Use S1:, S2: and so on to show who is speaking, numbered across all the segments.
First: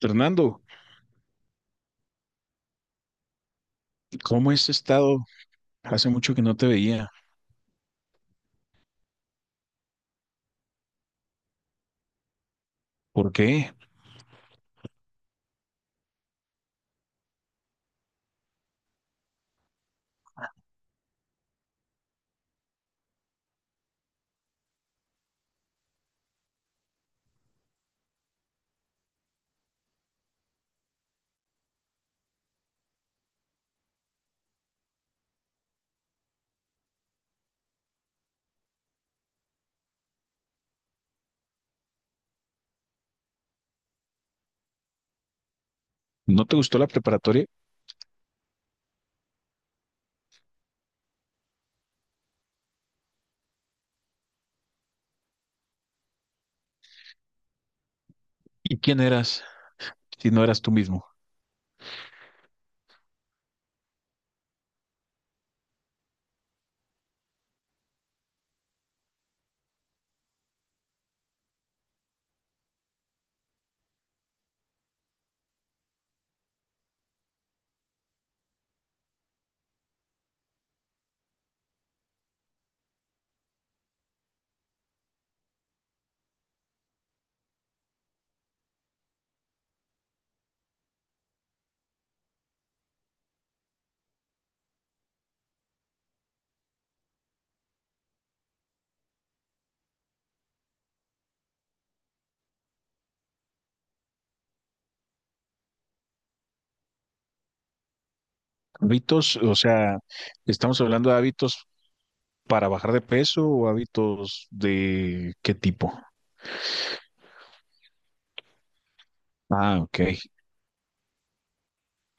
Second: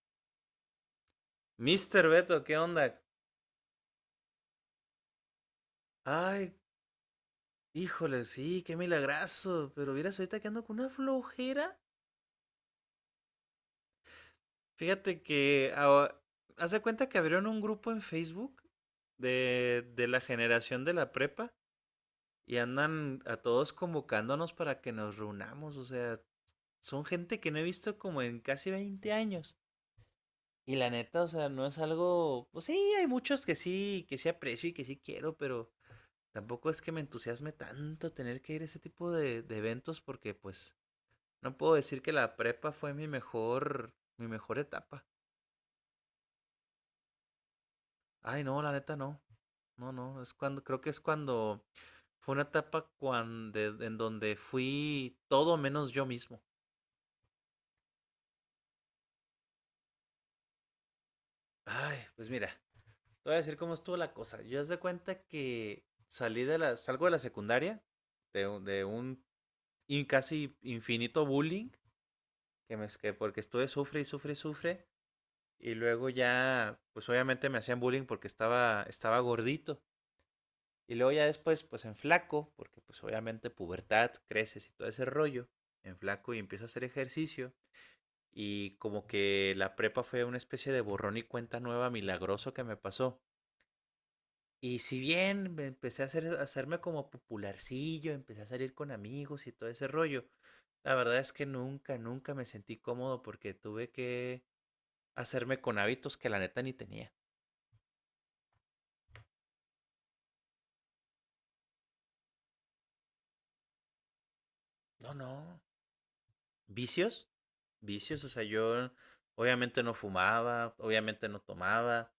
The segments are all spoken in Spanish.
S1: Fernando,
S2: Mister Beto, ¿qué onda?
S1: ¿cómo has estado? Hace mucho que
S2: Ay,
S1: no te veía.
S2: híjole, sí, qué milagrazo. Pero vieras ahorita que ando con una flojera.
S1: ¿Por qué?
S2: Fíjate que ahora- Haz de cuenta que abrieron un grupo en Facebook de la generación de la prepa y andan a todos convocándonos para que nos reunamos. O sea, son gente que no he visto como en casi 20 años. Y la neta, o sea, no es algo. Pues sí, hay muchos que sí aprecio y que sí quiero, pero tampoco es que me entusiasme tanto tener que ir a ese tipo de eventos porque pues no puedo decir que la prepa fue mi mejor etapa.
S1: ¿No te gustó la preparatoria?
S2: Ay, no, la neta no. No, no, es cuando, creo que es cuando fue una etapa cuando, en donde fui todo menos yo mismo.
S1: ¿Y quién eras si no eras tú mismo?
S2: Ay, pues mira, te voy a decir cómo estuvo la cosa. Yo haz de cuenta que salgo de la secundaria, de un casi infinito bullying, que porque estuve sufre y sufre y sufre. Y luego ya, pues obviamente me hacían bullying porque estaba gordito. Y luego ya después, pues en flaco, porque pues obviamente pubertad, creces y todo ese rollo. En flaco y empiezo a hacer ejercicio. Y como que la prepa fue una especie de borrón y cuenta nueva milagroso que me pasó. Y si bien me empecé a, hacer, a hacerme como popularcillo, empecé a salir con amigos y todo ese rollo, la verdad es que nunca, nunca me sentí cómodo porque tuve que hacerme con hábitos que la neta ni tenía.
S1: Hábitos, o sea, estamos hablando de hábitos para bajar de peso o ¿hábitos
S2: No,
S1: de qué
S2: no,
S1: tipo?
S2: vicios, vicios, o sea, yo
S1: Ah,
S2: obviamente no
S1: ok,
S2: fumaba, obviamente no tomaba,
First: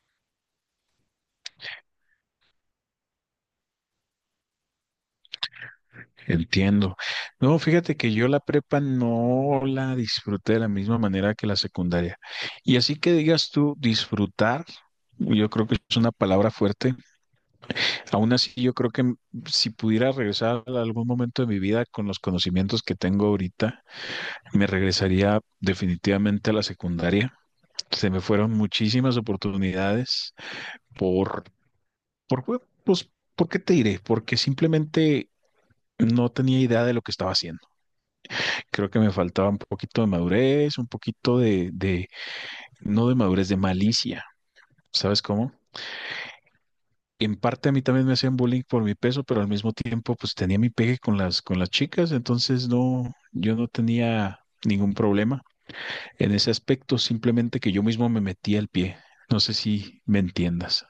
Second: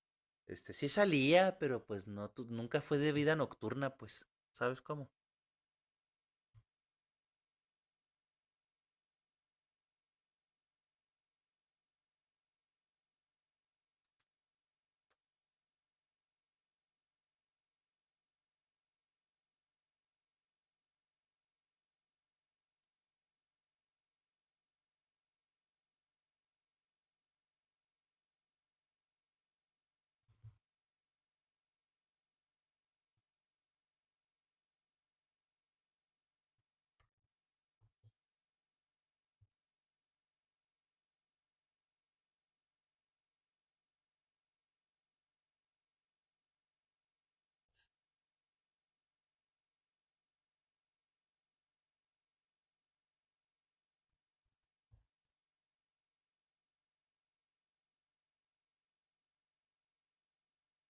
S2: sí salía, pero pues no, nunca fue de vida nocturna, pues, ¿sabes cómo?
S1: entiendo. No, fíjate que yo la prepa no la disfruté de la misma manera que la secundaria. Y así que digas tú, disfrutar, yo creo que es una palabra fuerte. Aún así, yo creo que si pudiera regresar a algún momento de mi vida con los conocimientos que tengo ahorita, me regresaría definitivamente a la secundaria. Se me fueron muchísimas oportunidades por, pues, ¿por qué te diré? Porque simplemente no tenía idea de lo que estaba haciendo. Creo que me faltaba un poquito de madurez, un poquito de no de madurez, de malicia. ¿Sabes cómo? En parte a mí también me hacían bullying por mi peso, pero al mismo tiempo pues tenía mi pegue con las chicas, entonces no, yo no tenía ningún problema en ese aspecto, simplemente que yo mismo me metía el pie. No sé si me entiendas.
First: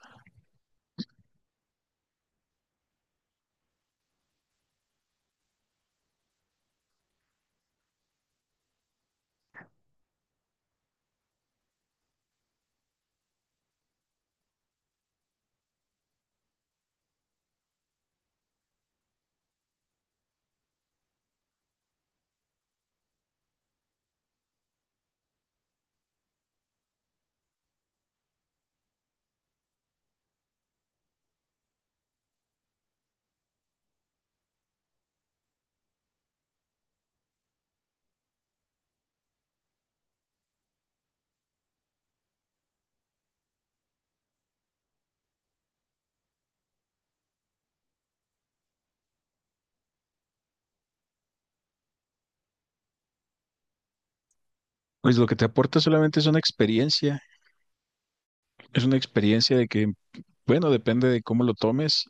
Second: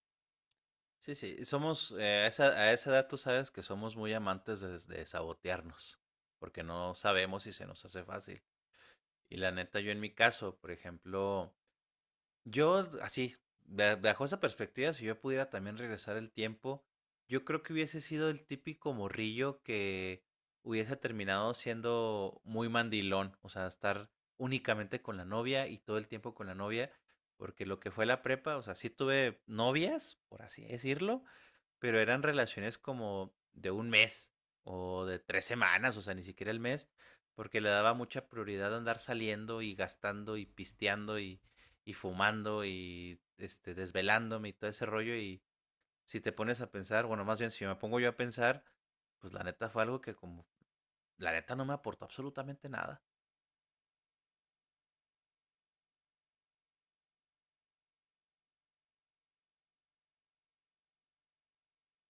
S2: Sí, sí, somos, a esa edad tú sabes que somos muy amantes de sabotearnos, porque no sabemos si se nos hace fácil. Y la neta, yo en mi caso, por ejemplo, yo, así, bajo esa perspectiva, si yo pudiera también regresar el tiempo, yo creo que hubiese sido el típico morrillo que hubiese terminado siendo muy mandilón, o sea, estar únicamente con la novia y todo el tiempo con la novia, porque lo que fue la prepa, o sea, sí tuve novias, por así decirlo, pero eran relaciones como de 1 mes o de 3 semanas, o sea, ni siquiera el mes, porque le daba mucha prioridad a andar saliendo y gastando y pisteando y fumando y desvelándome y todo ese rollo. Y si te pones a pensar, bueno, más bien si me pongo yo a pensar, pues la neta fue algo que como, la neta no me aportó absolutamente nada.
S1: Pues lo que te aporta solamente es una experiencia de que, bueno, depende de cómo lo tomes.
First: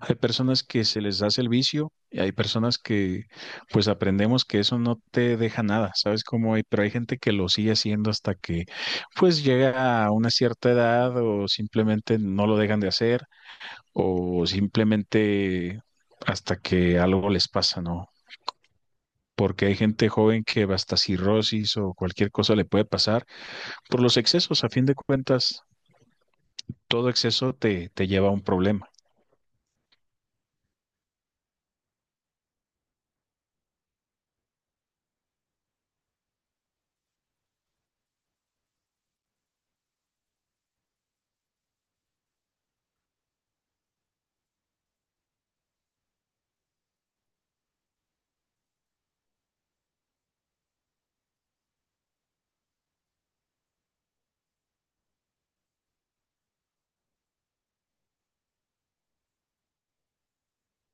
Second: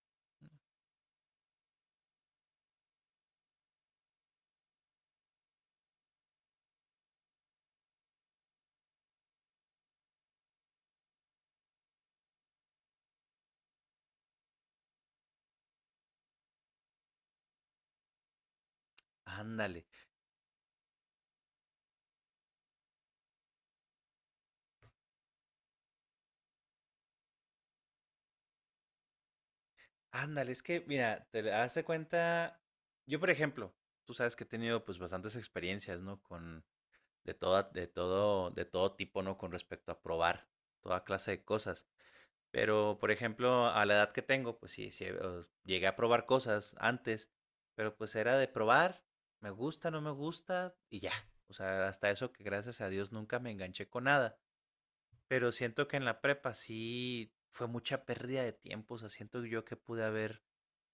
S1: Hay personas que se les hace el vicio y hay personas que pues aprendemos que eso no te deja nada, ¿sabes cómo hay? Pero hay gente que lo sigue haciendo hasta que pues llega a una cierta edad o simplemente no lo dejan de hacer o simplemente hasta que algo les pasa, ¿no? Porque hay
S2: Ándale,
S1: gente joven que hasta cirrosis o cualquier cosa le puede pasar por los excesos. A fin de cuentas, todo exceso te lleva a un problema.
S2: ándale, es que, mira, te hace cuenta, yo por ejemplo, tú sabes que he tenido pues bastantes experiencias, ¿no? Con de, toda, de todo tipo, ¿no? Con respecto a probar toda clase de cosas. Pero, por ejemplo, a la edad que tengo, pues sí, sí llegué a probar cosas antes, pero pues era de probar, me gusta, no me gusta y ya. O sea, hasta eso que gracias a Dios nunca me enganché con nada. Pero siento que en la prepa sí fue mucha pérdida de tiempo. O sea, siento yo que pude haber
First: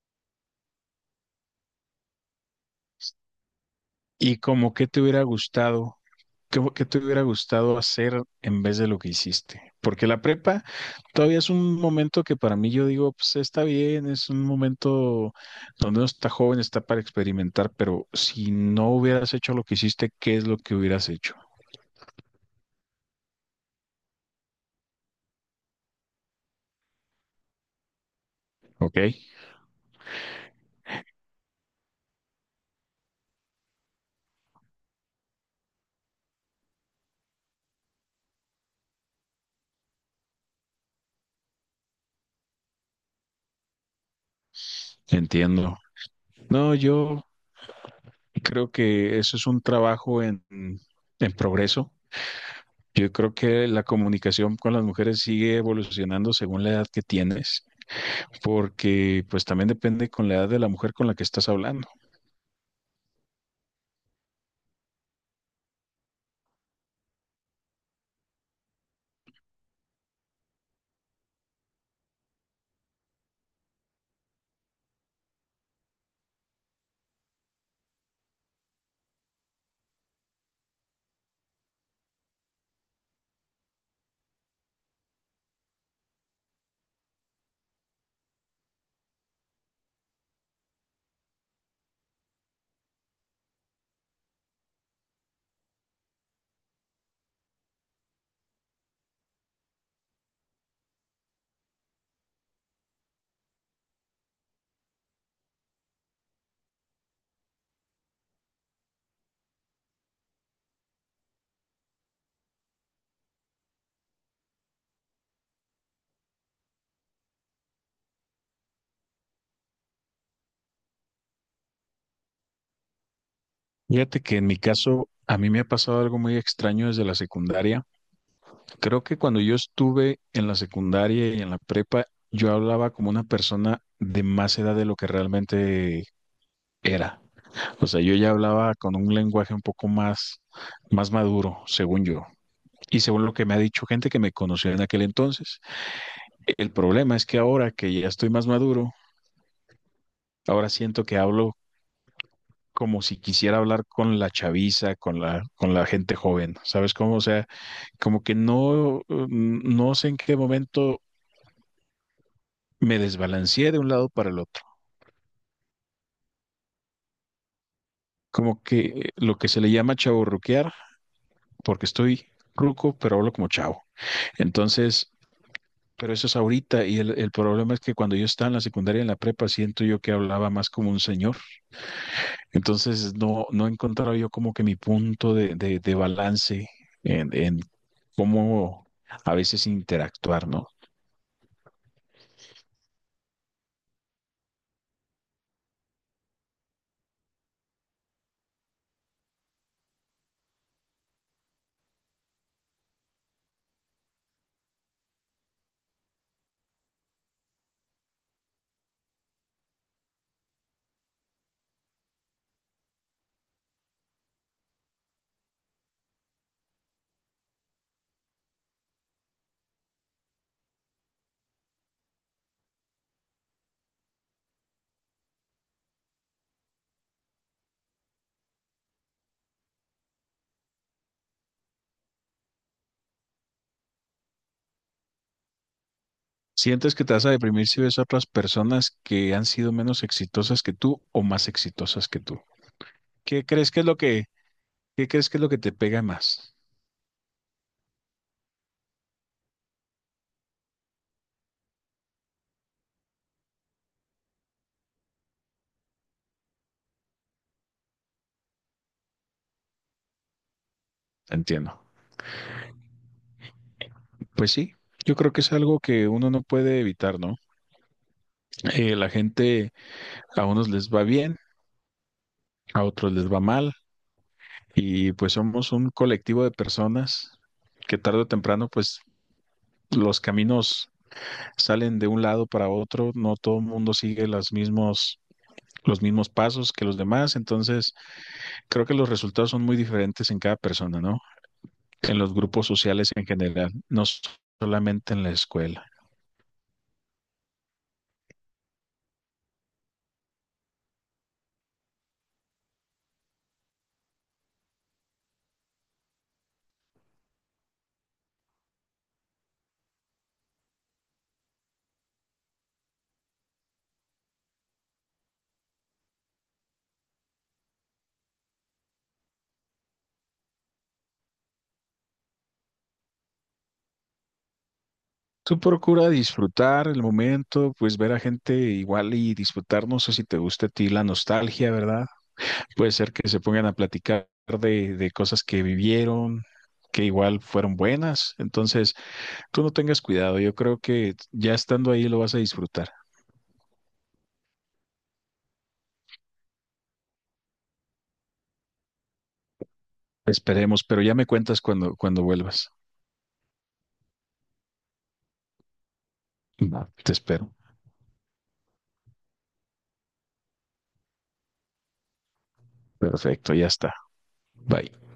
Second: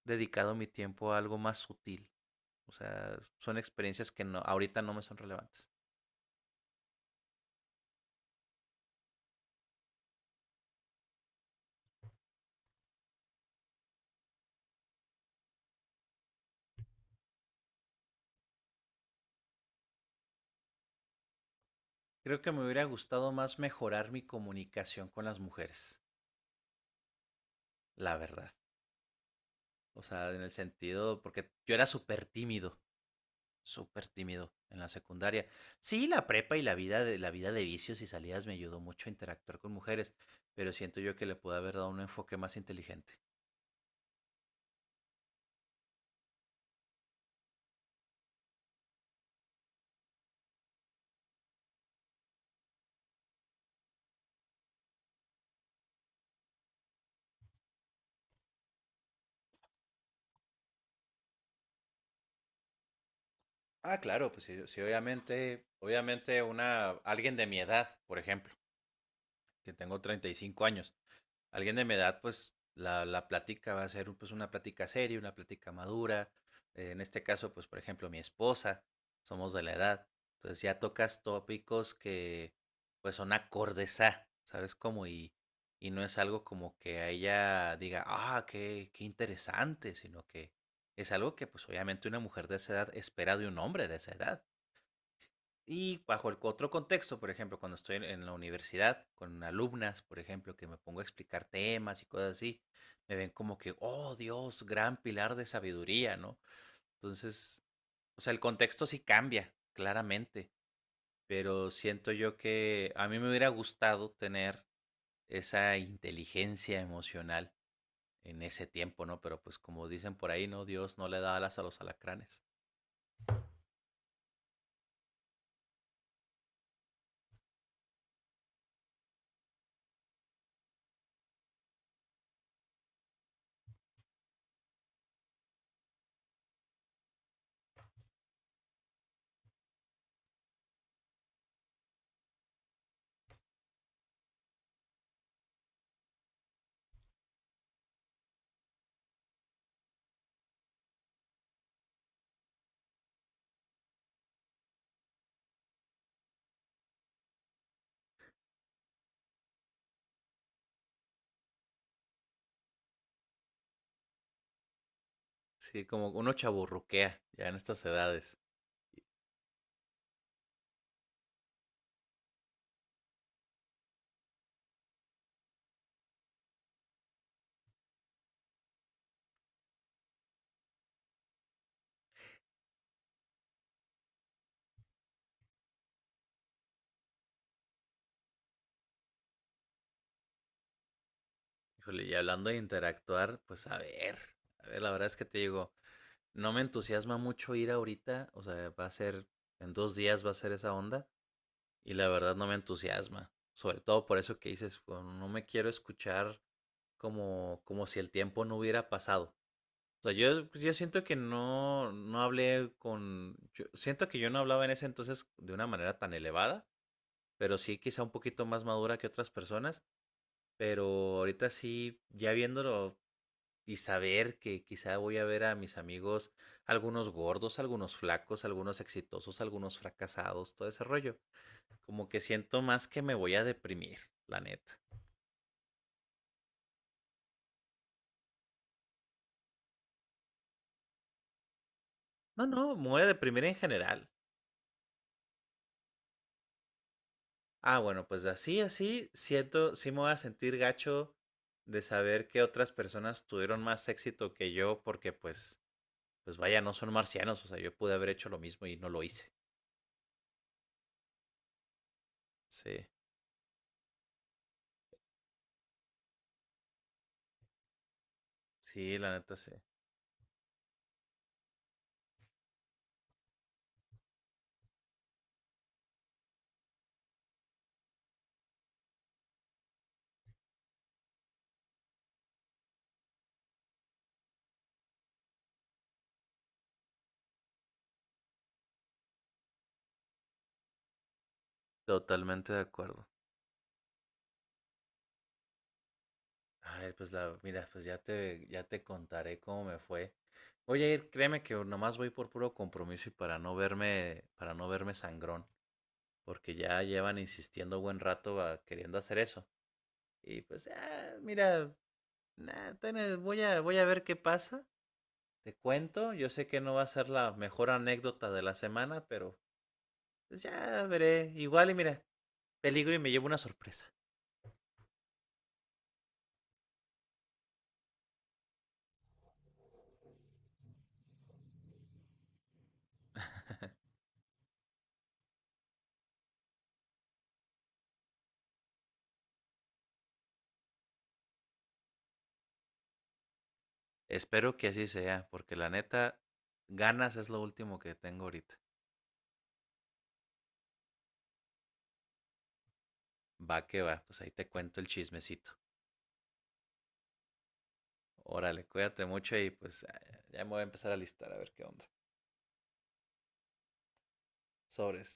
S2: dedicado mi tiempo a algo más sutil. O sea, son experiencias que
S1: ¿Y
S2: no,
S1: como
S2: ahorita
S1: que
S2: no
S1: te
S2: me son
S1: hubiera
S2: relevantes.
S1: gustado? ¿ Qué te hubiera gustado hacer en vez de lo que hiciste? Porque la prepa todavía es un momento que para mí yo digo, pues está bien, es un momento donde uno está joven, está para experimentar, pero si no hubieras hecho lo que hiciste, ¿qué es lo que hubieras hecho?
S2: Creo que me hubiera gustado más mejorar mi comunicación con las mujeres, la verdad.
S1: ¿Ok?
S2: O sea, en el sentido, porque yo era súper tímido en la secundaria. Sí, la prepa y la vida de vicios y salidas me ayudó mucho a interactuar con mujeres, pero siento yo que le pude haber dado un enfoque más inteligente.
S1: Entiendo. No, yo creo que eso es un trabajo en progreso. Yo creo que la comunicación con las mujeres sigue evolucionando según la edad que tienes, porque pues también depende con la edad de la mujer con la que estás hablando.
S2: Ah, claro, pues sí, sí, obviamente, obviamente una, alguien de mi edad, por ejemplo, que tengo 35 años. Alguien de mi edad, pues la plática va a ser pues una plática seria, una plática madura. En este caso, pues por ejemplo, mi esposa, somos de la edad. Entonces ya tocas tópicos que pues son acordes a, ¿sabes cómo? Y no es algo como que a ella diga, ah, qué interesante, sino que es algo que pues obviamente una mujer de esa edad espera de un hombre de esa edad. Y bajo el otro contexto, por ejemplo, cuando estoy en la universidad con alumnas, por ejemplo, que me pongo a explicar temas y cosas así, me ven como que, oh Dios, gran pilar de sabiduría, ¿no? Entonces, o sea, el contexto sí cambia, claramente, pero siento yo que a mí me hubiera gustado tener esa inteligencia emocional en ese tiempo, ¿no? Pero pues como dicen por ahí, ¿no? Dios no le da alas a los alacranes.
S1: Fíjate que en mi caso, a mí me ha pasado algo muy extraño desde la secundaria. Creo que cuando yo estuve en la secundaria y en la prepa, yo hablaba como una persona de más edad de lo que realmente era. O sea, yo ya hablaba con un lenguaje un poco más maduro, según yo, y según lo que me ha dicho gente que me conoció en aquel entonces. El problema es que ahora que ya estoy más maduro, ahora siento que hablo como si quisiera hablar con la chaviza, con la gente joven, ¿sabes cómo? O sea, como que no, no sé en qué momento me desbalanceé de un lado para el otro.
S2: Sí, como uno chaburruquea ya en estas edades.
S1: Como que lo que se le llama chaburruquear, porque estoy ruco, pero hablo como chavo. Entonces, pero eso es ahorita y el problema es que cuando yo estaba en la secundaria, en la prepa, siento yo que hablaba más como un señor. Entonces no, no he encontrado yo como que mi punto de balance en cómo a veces interactuar, ¿no?
S2: Híjole, y hablando de interactuar, pues a ver, la verdad es que te digo, no me entusiasma mucho ir ahorita, o sea, va a ser, en 2 días va a ser esa onda, y la verdad no me entusiasma, sobre todo por eso que dices, bueno, no me quiero escuchar como, como si el tiempo no hubiera pasado. O sea, yo siento que no, yo siento que yo no hablaba en ese entonces de una manera tan elevada, pero sí quizá un poquito más madura que otras personas, pero ahorita sí, ya viéndolo y saber que quizá voy a ver a mis amigos, algunos gordos, algunos flacos, algunos exitosos, algunos fracasados, todo ese rollo. Como que siento más que me voy a deprimir, la neta.
S1: ¿Sientes que te vas a deprimir si ves a otras personas que han sido menos exitosas que tú o más exitosas que tú?
S2: No, no, me voy a deprimir
S1: ¿Qué
S2: en
S1: crees que es lo
S2: general.
S1: que, qué crees que es lo que te pega más?
S2: Ah, bueno, pues así, así, siento, sí me voy a sentir gacho de saber que otras personas tuvieron más éxito que yo porque pues, pues vaya, no son marcianos, o sea, yo pude haber hecho lo mismo y no lo hice.
S1: Entiendo.
S2: Sí,
S1: Pues sí, yo creo que es algo que uno no puede evitar, ¿no?
S2: sí,
S1: La
S2: la neta sí.
S1: gente, a unos les va bien, a otros les va mal, y pues somos un colectivo de personas que tarde o temprano, pues los caminos salen de un lado para otro, no todo el mundo sigue los mismos pasos que los demás, entonces creo que los resultados son muy diferentes en cada persona, ¿no? En los
S2: Totalmente de
S1: grupos
S2: acuerdo.
S1: sociales en general, no solamente en la escuela.
S2: Ay, pues la, mira, pues ya te contaré cómo me fue. Voy a ir, créeme que nomás voy por puro compromiso y para no verme sangrón, porque ya llevan insistiendo buen rato queriendo hacer eso. Y pues, ah, mira, nah, voy a, voy a ver qué pasa. Te cuento, yo sé que no va a ser la mejor anécdota de la semana, pero pues ya veré. Igual y mira, peligro y me llevo una sorpresa.
S1: Tú procura disfrutar el momento, pues ver a gente igual y disfrutar, no sé si te gusta a ti la nostalgia, ¿verdad? Puede ser que se pongan a platicar de cosas que vivieron, que igual fueron buenas. Entonces, tú no tengas cuidado, yo creo que ya estando ahí lo vas a disfrutar.
S2: Espero que así sea, porque la neta, ganas es lo último que tengo ahorita.
S1: Esperemos, pero ya me cuentas cuando vuelvas.
S2: Va que va, pues ahí te cuento el chismecito.
S1: Va. Te espero.
S2: Órale, cuídate mucho y pues ya me voy a empezar a listar a ver qué onda.
S1: Perfecto, ya está. Bye.
S2: Sobres.